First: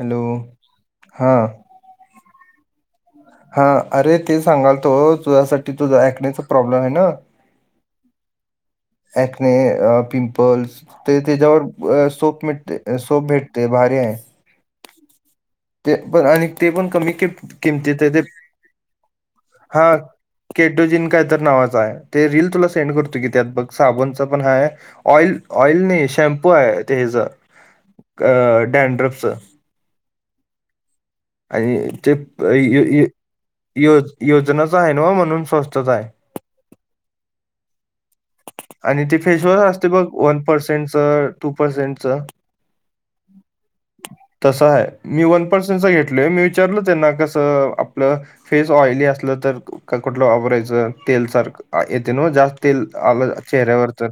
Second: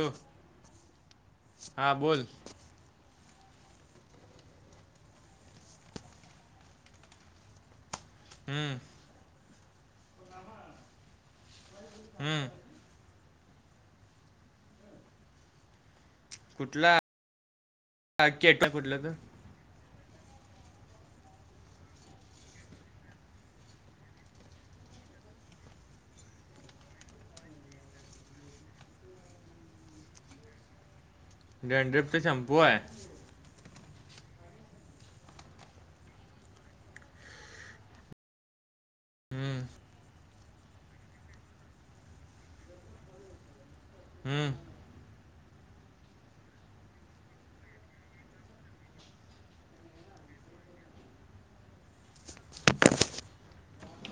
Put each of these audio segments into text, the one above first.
Hello हां! हां बोल! हा अरे ते सांगाल तो तुझ्यासाठी तुझा ऐकण्याचा प्रॉब्लेम आहे ना. [unintelligible] हम्म. ने पिंपल्स ते त्याच्यावर सोप हम्म मिळते. सोप भेटतेय भारी आहे. ते पण आणि ते पण कुठला कमी कि किंमतीत ते केट कुठला तर हा. केटडोजिन का तर नावाचा आहे ते रील तुला सेंड करतो की त्यात बघ साबणचा पण हा आहे. ऑइल ऑइल नाही शॅम्पू आहे तेच अ डॅनड्रपच. आणि ते डॅन्ड्रफचा शॅम्पू आहे यो योजनाच आहे ना वा म्हणून स्वस्थचा आहे. आणि ते फेशवॉश हम्म असते बघ वन पर्सेंटचं टू पर्सेंटचं. [inaudible] हम्म तसं आहे मी वन पर्सेंटचा घेतलोय मी विचारल त्यांना कसं आपलं फेस ऑइली असलं तर कुठलं वापरायचं तेल सारख येते नव्ह जास्त तेल आलं चेहऱ्यावर तर.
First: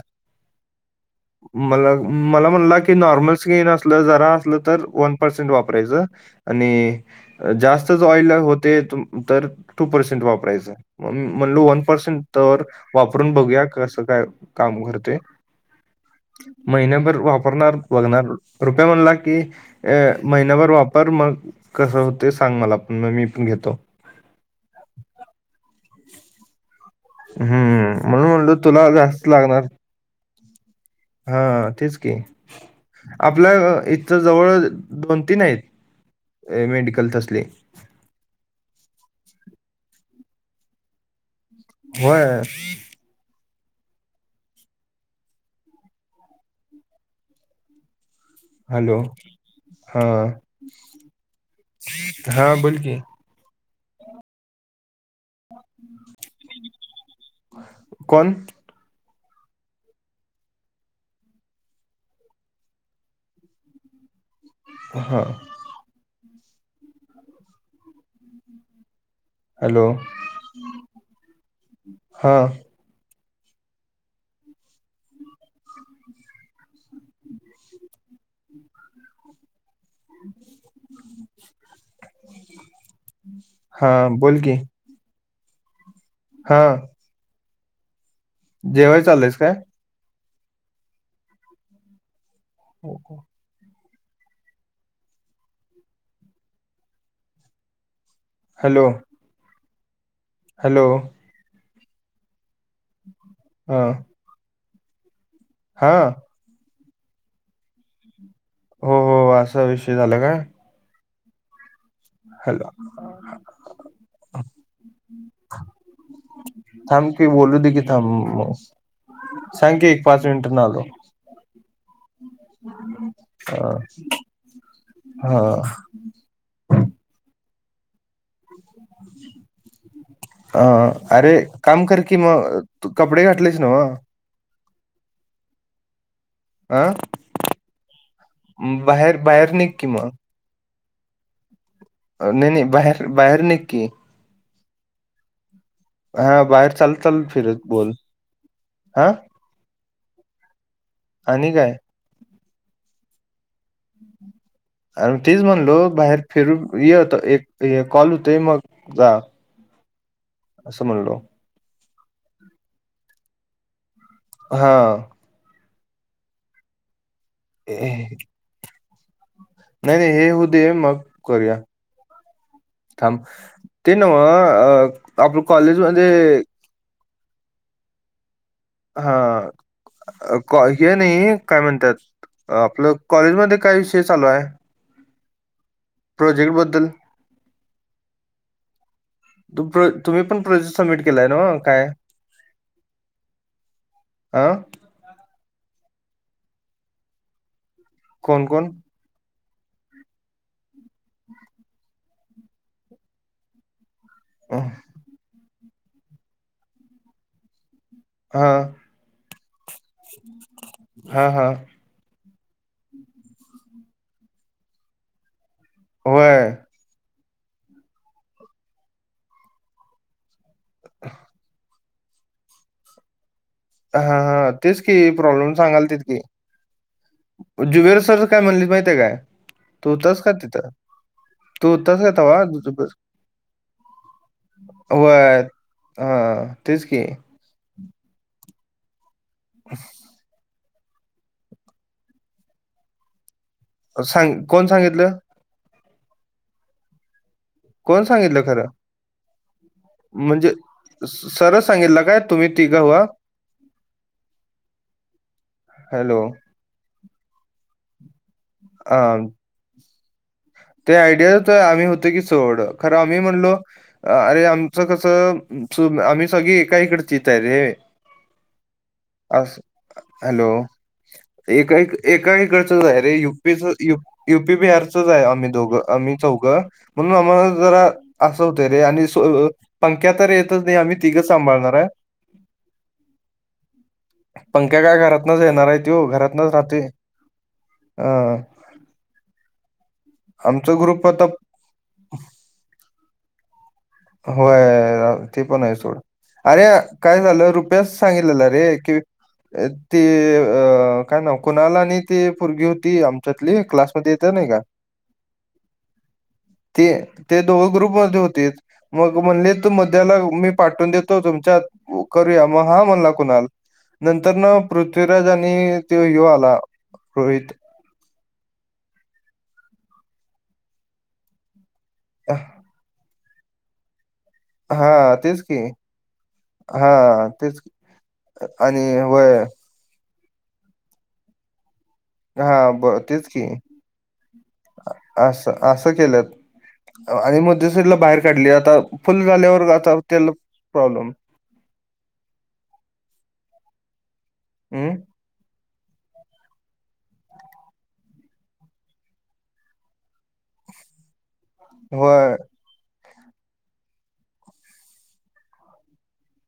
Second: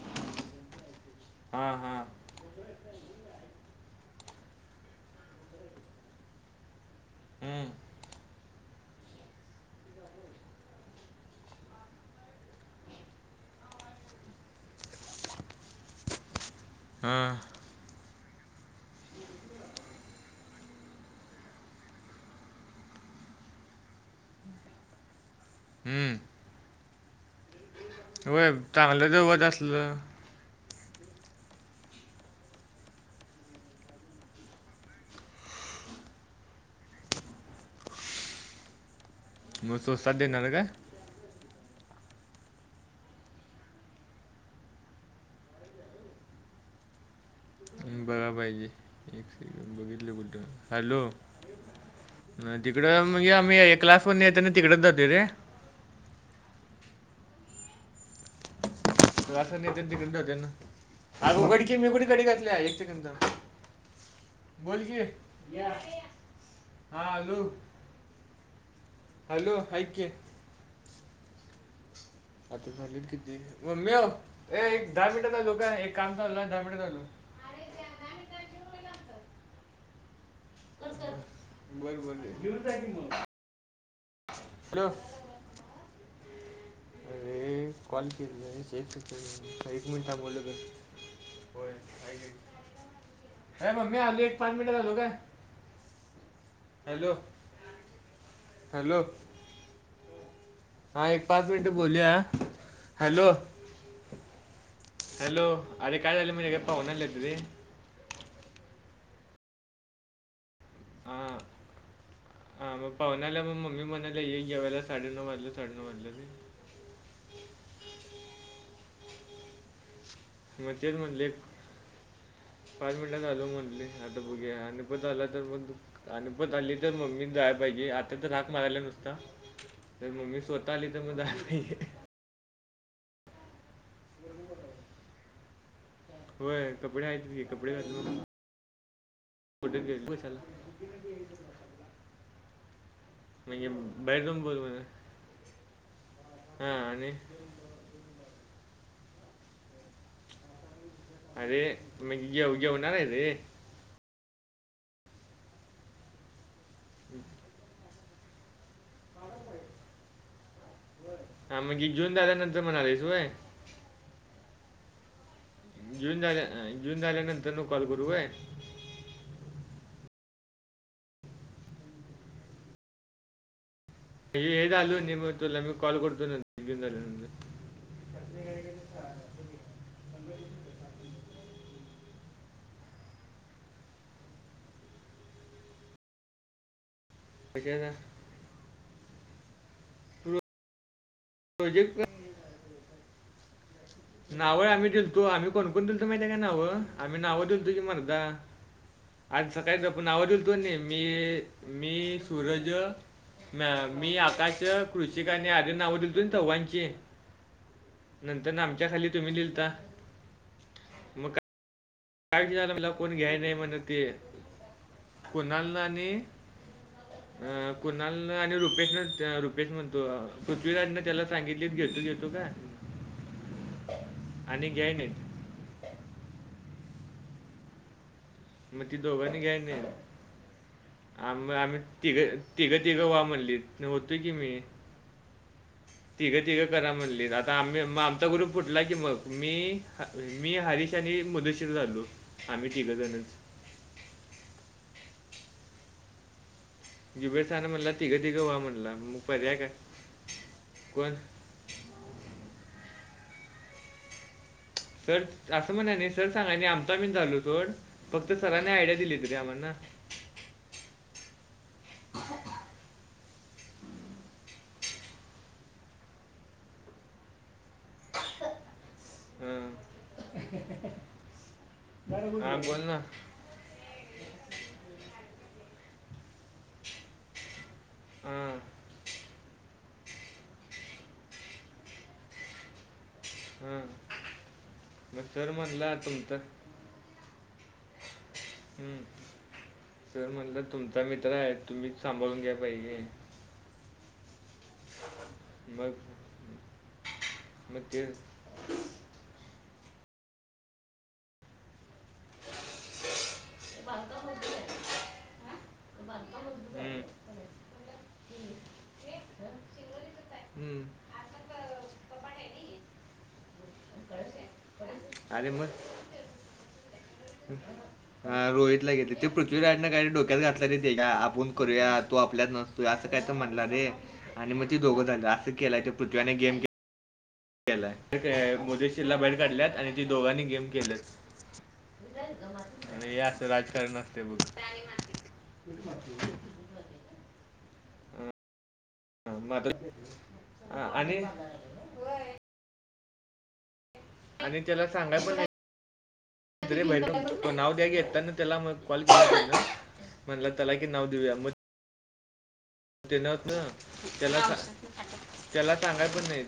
हा मला हा मला म्हणलां की नॉर्मल स्किन असलं जरा असलं तर वन पर्सेंट वापरायचं आणि हम्म जास्तच ऑइल होतेय तर टू पर्सेंट वापरायचं. म्हणलो वन पर्सेंट तवर‌ वापरून बघूया कसं काय काम करतय? महिन्याभर हा वापरणार बघणार रुप्या म्हणला की अ महिन्याभर वापर मग कसं होते सांग मला पण मग मी पण घेतो. हम्म. हम्म म्हणून होय म्हणलो तुला चांगलं जास्त जवळ लागणार असलं हा तेच की. आपल्या इथच जवळ दोन तीन आहेत मेडिकल तसली. मग सोसा देणार काय? व्हय. [inaudible] बघाय पाहिजे. हॅलो हा हॅलो. हा बोल की तिकडं म्हणजे आम्ही क्लास वरन‌ येेतान‌‌ तिकडच जातो रे. कोण? क्लास वरन येतान‌‌ तिकंडच जात्यात ना. अगं उघड की मी कुठं कडी घातल्या एक सेकंद. बोल की हा हा आलो. हॅलो ऐक की हा. झालेत किती? मम्मे व एक दहा मिनिटात‌ आलो काय एक काम चालु हाय दहा मिनिटत आलो. हम्. बरं बरं जेवून जा की म. हा बोल की. हॅलो. हा [unintelligible] एक जेवाय चाललंयस काय मिनटां बोलोगे होय. हो हो. ते मम्मे आलोय पाच मिनिटांत आलो काय? Hello, hello. हॅलो हा एक पाच मिनिटं बोलुया हॅलो. हा. हॅलो हा अरे काय झालंय माहित काय पाव्हणं आल्यात रे. हो हो असा विषय झाला काय? हां हॅलो हां मग पाहुणे आल्यात मग मम्मी म्हणायला ये जेवायला साडेनऊ वाजल्यात साडेनऊ वाजल्यात. थांब की बोलू दे की थांब म सांग की. पाच मिनिटांन म आलो तेच म्हणले. पाच मिनिटात आलो अ म्हटले आता बघू आणि पण परत आला हा तर मग अपत आली तर मम्मी जाय पाहिजे आ मी तर मारायला नुसता तर मम्मी स्वतः आली तर मग दात नाही आहेे कि म तु कपडे घाठलेच नवं होय अ कपडे आहेत कपडे घ बाहेर बाहेर निघ फडन की मग गेटश नाही नाही बाहेर बाहेर निग की बाहेर चावून बोल बाहेर हा बाहेर चाल चाल फिरत बोल हा आणि अरे काय तुम्ही येऊ येऊणार आहे रे आणि तीज म्हणलो बाहेर फिरून य होत एक हे कॉल होतोय मग जा असं म्हणलो हा मग एन्जॉय झाल्यानंतर म्हणणार आहेस होय हा जेवन झाल्या जेवन झाल्यानंतर न कॉल करू वय नाही नाही हे होऊ दे मग करूया थांब ते नव हे आपण कॉलेज मध्ये विन झालेलं म्हलं अडज का हा ह हे नाही काय म्हणतात आपलं कॉलेजमध्येध्ये काय विषय चालू आहे प्रोजेक्टबद्दल म्हज तुम्ही पण प्रोजेक्ट सबमिट केलाय ना काय प्रोजेक्ट हा नावं आम्ही दिलो आम्ही कोणकण दिलतो माहिती का नावं आम्ही नावं दिलन दिल म्हन दा कोण कोण आज सकाळीच आपण आवडच दोन्ही मी मी सूरज म मी अ, ताश कृषि कन्या आधी नाव दिलते तवांची हा नंतर नाम त्या खाली तुम्ही लिहिलंता हा हा काज झाला लपवून घ्यायचे ती म्हणत ती कुणाल आणि ह अ कुणाल आणि रुपेश न रुपेश म्हणतो पृथ्वीराजन त्याला सांगितले घेतो घेतो तुझ्या हा हा तेच घ्याय की नाहीत प्रॉब्लेम सांगालतेत की जुवेर सर काय म्हणली मग माहितीय ती काय दोघांनी घ्याय तू नाही होतस का तिथं आम तू आम्ही होतास का तिघं तवा तिघं जुबेर तिघं वा म्हणली होतोय की मी वर तिघं तिघं करा म्हणलीत आता आमी मग आमचा गुरुप फुटला की मग मी मी हरीश नी मुदशीर झालो आम्ही तिघेजण सांग कोण सांगितलं जिबेड छान म्हणल कोण तिघं सांगितलं तिघं व्हा खरं म्हणला मग पर्याय काय म्हणजे कोण? सरन सांगितलं काय तुम्ही तिघ व्हा सर असं म्हणाय नाही हॅलो सर सांगाय नाही आमच आम्ही झालो सोड फक्त सरने आयडिया हा दिलीत रे आम्हाना. ते आयडिया आम्ही होतो की सोड. खरं आम्ही म्हणलो अरे आमचं कसं आम्ही सगळी एकाइकडचीच आहे रे. अस. हां. हॅलो. एका हां बोल एकाहीकडचच ना. आहे रे युपीच युपी बीहारचच आहे अमि. दोघं आम्ही चौघं म्हणून आम्हाला जरा अस हां. होतंय रे. आणि पंक्या तर येतच नाही. आम्ही तिघंच सांभाळणार हाय. ह. पंक्या काय घरातनच येणार आहे त्यो तुमचा घरातनच राहतोय. अं. हम्म सर म्हटलं आमचा तुमचा ग्रुप आता मित्र आहे तुम्हीच सांभाळून घ्याय पाहिजे. होय. ते पण आहे मग सोड. अरे काय झालं रुप्याच मग ते सांगितलेलं. अरे कि त काय नाव कुणाल आणि त पोरगी होतीत. तली क्लासमध्ये येत नाही का? ते हम्म. ते दोघं ग्रुपमध्ये होतीत. मग म्हणले तू म त्याला मी हम्म. पाठवून देतो तुमच्यात करूया मग हा म्हणला कुणाल. नंतर न पृथ्वीराज अरे आणि मग तो यो आला. रोहित [inaudible] रोहितला गेतले ते पृथ्वीराजनें काय डोक्यात घातला तेते का आपण करूया तो आपल्यात नसतो य म्हटला रे आणि मग त दोघं झाली असं केलाय ते पृथ्वी्यान गेम केला. हा. मुदेशीरला बाहेर काढल्यात आणि ती दोघांनी गेम केल्यात. हां, ब आणि हे तेच की असं राजकारण असते बघ. असं असं केल्यात. आणि मग मुद्दे शिरला बाहेर अं, काढली आता फुल झाल्यावर आता त्याला अं, प्रॉब्लेम. आणि आणि त्याला हं, सांगाय प [inaudible] रेई तो नाव द्या गेलात ना त्याला मग कॉल कर ना. म्हणलं त्याला की नाव देऊया आपण. व्हय. ते नवत ना त्याला त्याला सांगाय पण नाहीत.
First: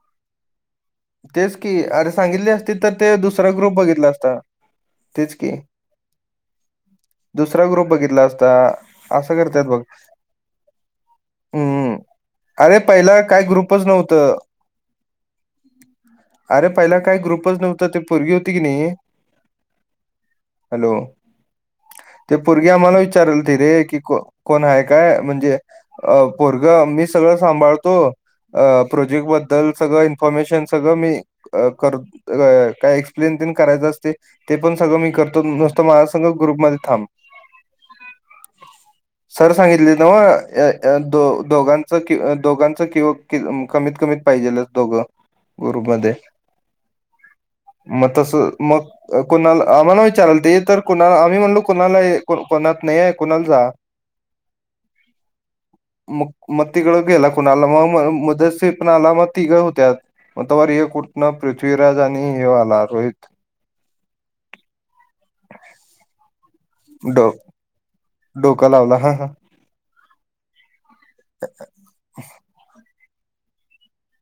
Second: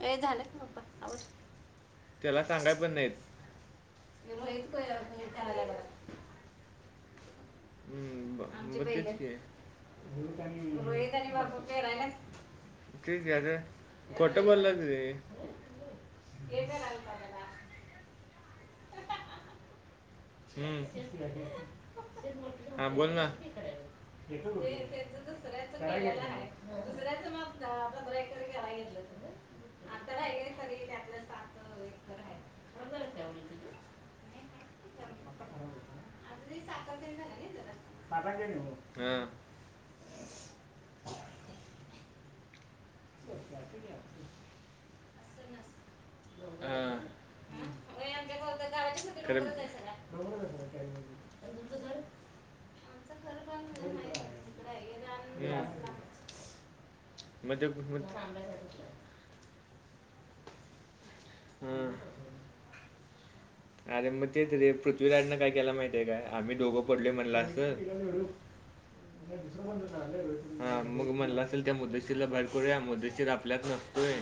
हे झालं का ओपन. तेच की अरे त्याला सांगितली असती सांगाय तर पण नाहीत. ते दुसरा ग्रुप बघितला असता तेच की दुसरा ग्रुप बघितला असता मग तेच की. असं करतात बघ हम्म अरे पहिला काय तेत्याच‌‌. ग्रुपच नव्हतं खोट बोललास रे. अरे पहिला काय ग्रुपच नव्हतं ते पोरगी होती की नाही. हम्म. हॅलो ते पोरगी हा आम्हाला बोल ना हा हा विचारल त रे की कोण आहे काय म्हणजे अ पोरग मी सगळं सांभाळतो प्रोजेक्ट बद्दल सगळं इन्फॉर्मेशन सगल मी कर काय एक्सप्लिन ते करायच अस ते पण सगळं मी करतो‌ नुसतं माझ संग ग्रुप मधे थांब. बाबा जेणू. ह. सर सांगितले नव द दोघांच कि दोघांच किंवा कमीत कमीत पाहिजेल दोघं ग्रुपमध्ये. मग तसं मग. खरं. मग कुणाल आम्हाला विचाराल ते तर कुणाला आम्ही म्हणलो कुणाल कोणात नाही आहे कुणाल जा. मग-मग तिकडं गेला कोणाला ते म मग- मग-मग मुद्दासिर पण आला मग तिघ होत्या मग तवा रिऊ कुट पृथ्वीराज हा आणि हो आला रोहित. अरे मग तेच रे पृथ्वीराजना काय केयला माहतीय का आम्ही दोघं पडलय डो म्हणला असं. डोका लावला, हा-हा. हा मग म्हटलं असेल, त्या मुद्दासिर ला बाहेर करूया मुद्दासिर आपल्यात न होय,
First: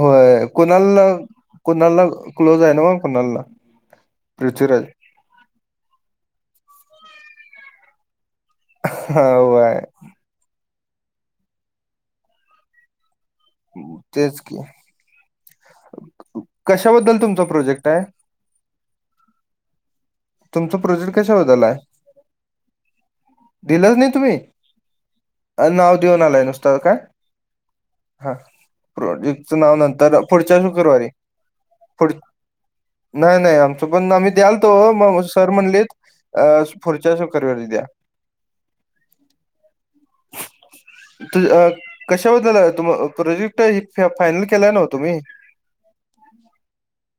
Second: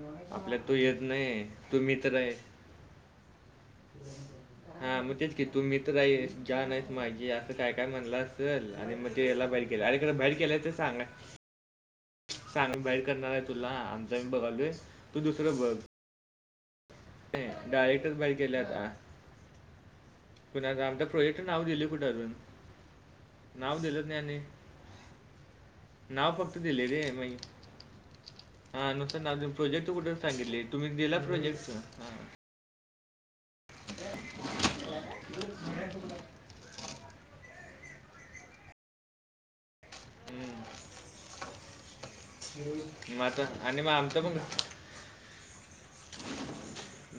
होय आपल्यात तो येत कोणाला नाही, तो कोणाला मित्र आहे. क्लोज ना मग कोणाला पृथ्वीराज हा मग तेच की. की तू मित्र आहेस, जान आहेस माझी, असं काय-काय म्हणलास. च आणि मग हा ते याला बाहेर होय केल्यात, आरे खरं बाहेर केलंय ते सांगय बाहेर करणार आहे तुला, आमचा आम्ही तेच की बघालोय तू दुसरं बघ, कशाबद्दल तुमचा प्रोजेक्ट आहे डायरेक्टच बाहीर केल्यात. तुमचा प्रोजेक्ट कशाबद्दल नाव हाय? दिले कुठं अजून दिलंच नाही तुम्ही, अ नाव देऊन आलाय फक्त नुसत दिले काय. रे मग [inaudible] हा, हा नुसतं देऊन प्रोजेक्टच नाव प्रोजेक्ट कुठं नंतर पुढच्या सांगितले तुम्ही शुक्रवारी दिला प्रोजेक्ट पु हा हम्म. नाही-नाही आमचं पण आम्ही द्यालतो सर म्हणलीत, अ पुढच्या शुक्रवारी द्या. [inaudible] तू अ कश्याबद्दल तुम मग आता प्रोजेक्ट आणि मग ह आमचं मग फायनल केलाय नव तुम्ही?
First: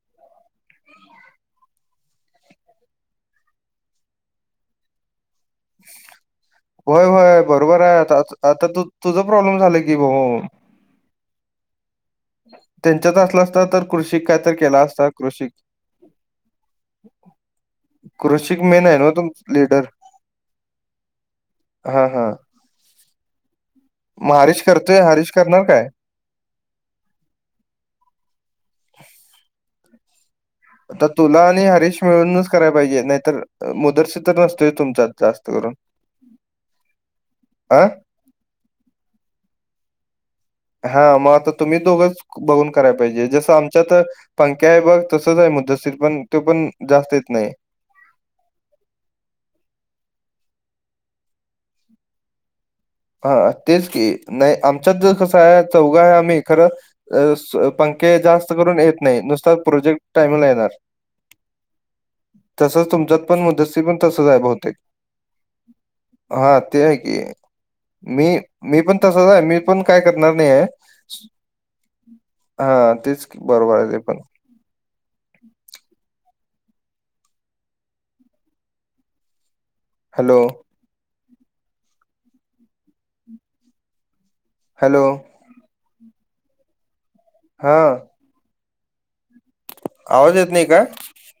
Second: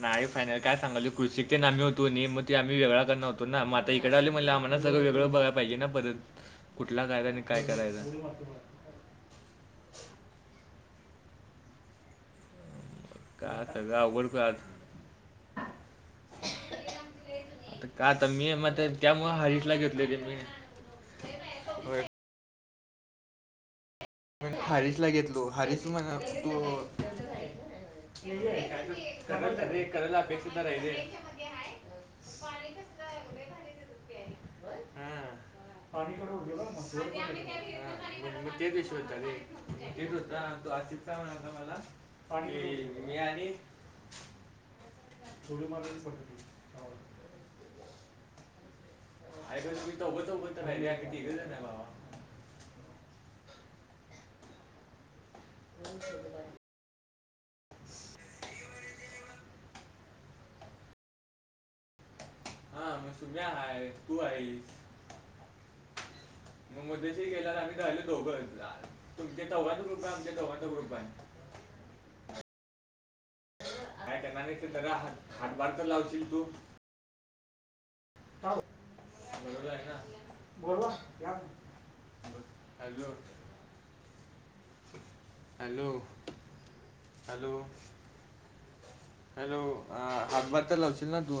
नाही फायनल, काय सांगाली कृषिक तेन आम्ही होतो मग ते आम्ही ते वेळा करण होतो ना, म आता इकडे आलोय म्हणल्यावर आम्हाला सगळं वेगळं बघाला पाहिजे ना परत, कुठला कारायचा आणि काय करायचं. तुझं प्रॉब्लेम झाला की, बोंबाबोंब. त्यांच्यात असलं असत का तर सगळं कृषिक अवघड काय का तर केला असत कृषिक. आता का आता मी कृषिक म मेन आहे ना तुम त्यामुळे हरीशला लीडर घेतले ते मी. होय. हा-हा. हरीश करतोय हरीशला घेतलो, करणार काय हरीश म्हणाला. हो करायला [unintelligible] आता तुला आणि हरीश मिळूनच कराय पाहिजे नाहीतर मुद्दासिर तर नसतोय तुमच्या हा जास्त करून. मग हा तेच विषय होता ते तेचं होता. तो हा आसिफचा मग आता म्हणाला मला तुम्ही दोघंच पाणी बघून कराय की मी पाहिजे, आणि जसं आमच्यात पंक्या आहे बघ. तसच आहे. थोडी मुद्दासिर मारली पण पडली तो पण जास्त येत नाही. आरे पण तुम्ही चौघ चौघजन हाय रे, आम्ही तिघे आहे भावा. हा तेच की, नाही आमच्यात ज कसं आहे. चौघा आहे आम्ही खरं पंक्या जास्त करून येत नाही, नुसत प्रोजेक्ट टाईमला येणार. तसंच हा मग तुमच्यात पण सुम्या मुद्दासित आहे पण तू तसं जा आहे आहेस भवतेक. हा ते मग आहे की. मध्यशी गेल्यावर आम्ही राहिलो दोघं मी-मी पण तसच आहे, तुमच्या मी पण चौघांचा काय ग्रुप करणार आमच्या नाही आहे. चौघांचा ग्रुप हा तेच. बरोबर आहे. ते काय पण करणार नाहीस तर जरा हात हातभार तर लावशील तू? बरोबर आहे ना. हॅलो. बोलवा हो या मग, हॅलो. हॅलो. हॅलो हॅलो हा हॅलो हा आवाज येत नाही हातभात तर का? लावशील ना तू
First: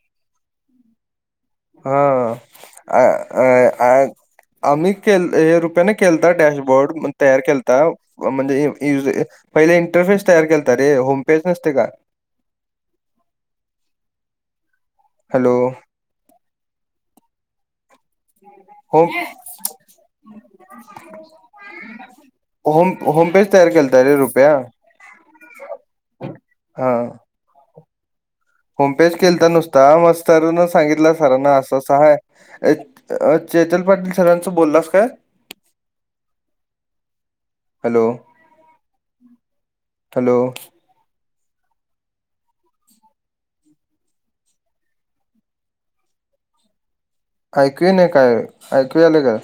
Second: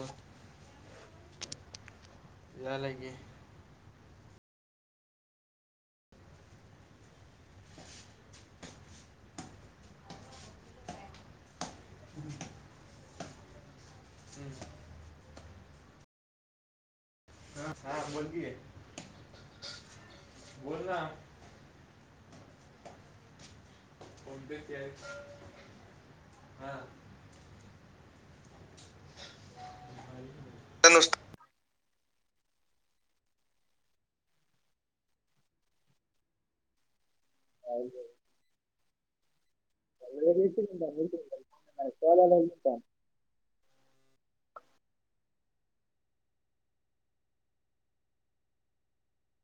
हा यायला अ की अ अ आम्ही केलत हे रुपयाने केलत डॅशबोर्ड म्हणुन तयार केलता म्हणजे य [unintelligible] पहिले इंटरफेस तयार केलत रे होम पेज नसते का हम् [unintelligible] ते [unintelligible] हॅलो हा हां बोल कि हो बोल ना [inaudible] होम होमपेज तयार केलं [inaudible] रुपया कोणतेच आहे हा [unintelligible] होम पेच केलता नुसता मस्तरन सांगितला सरांना अस तस आहे अ अ चेतल पाटील सरांच बोललास का हॅलो हॅलो रवाला का [unintelligible] ऐकू नाही काय ऐकू आलं काय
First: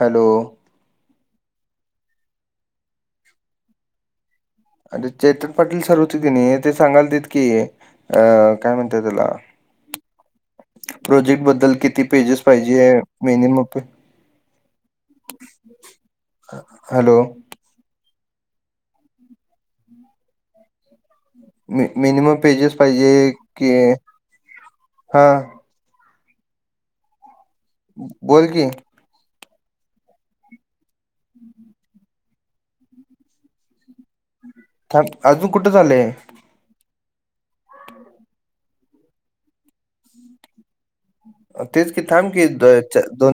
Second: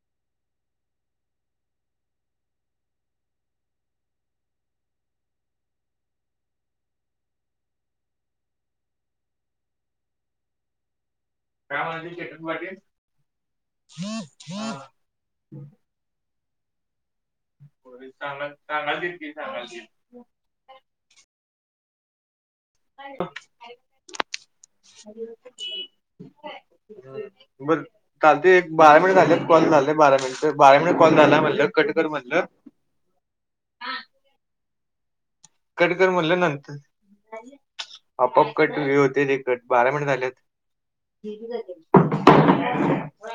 हॅलो.. अरे चेतन पाटील सर होते की नाही ते सांगाल तेेत की हे अ काय म्हणताय त्याला प्रोजेक्ट बद्द बद्दल काय किती म्हणाली पेजेस चेतन पाटील पाहिजे मिनिमम पे हॅ हॅलो होांग चांगलेत सांगल [unintelligible] मे मिनिमम पेजेस पाहिजे की हा बर चाल बोल ते की एक बार [inaudible] पण राहिलेले कॉल झाले बारा मिनिट बारावा कॉल झाला म्हटलं कटकर म्हटल. ताक अग कडकर म्हणलं नंतर आपण कट वे होते ते कट बारा मिनट झालेत [inaudible] तेच की झा थांब की द- च- दोन [inaudible]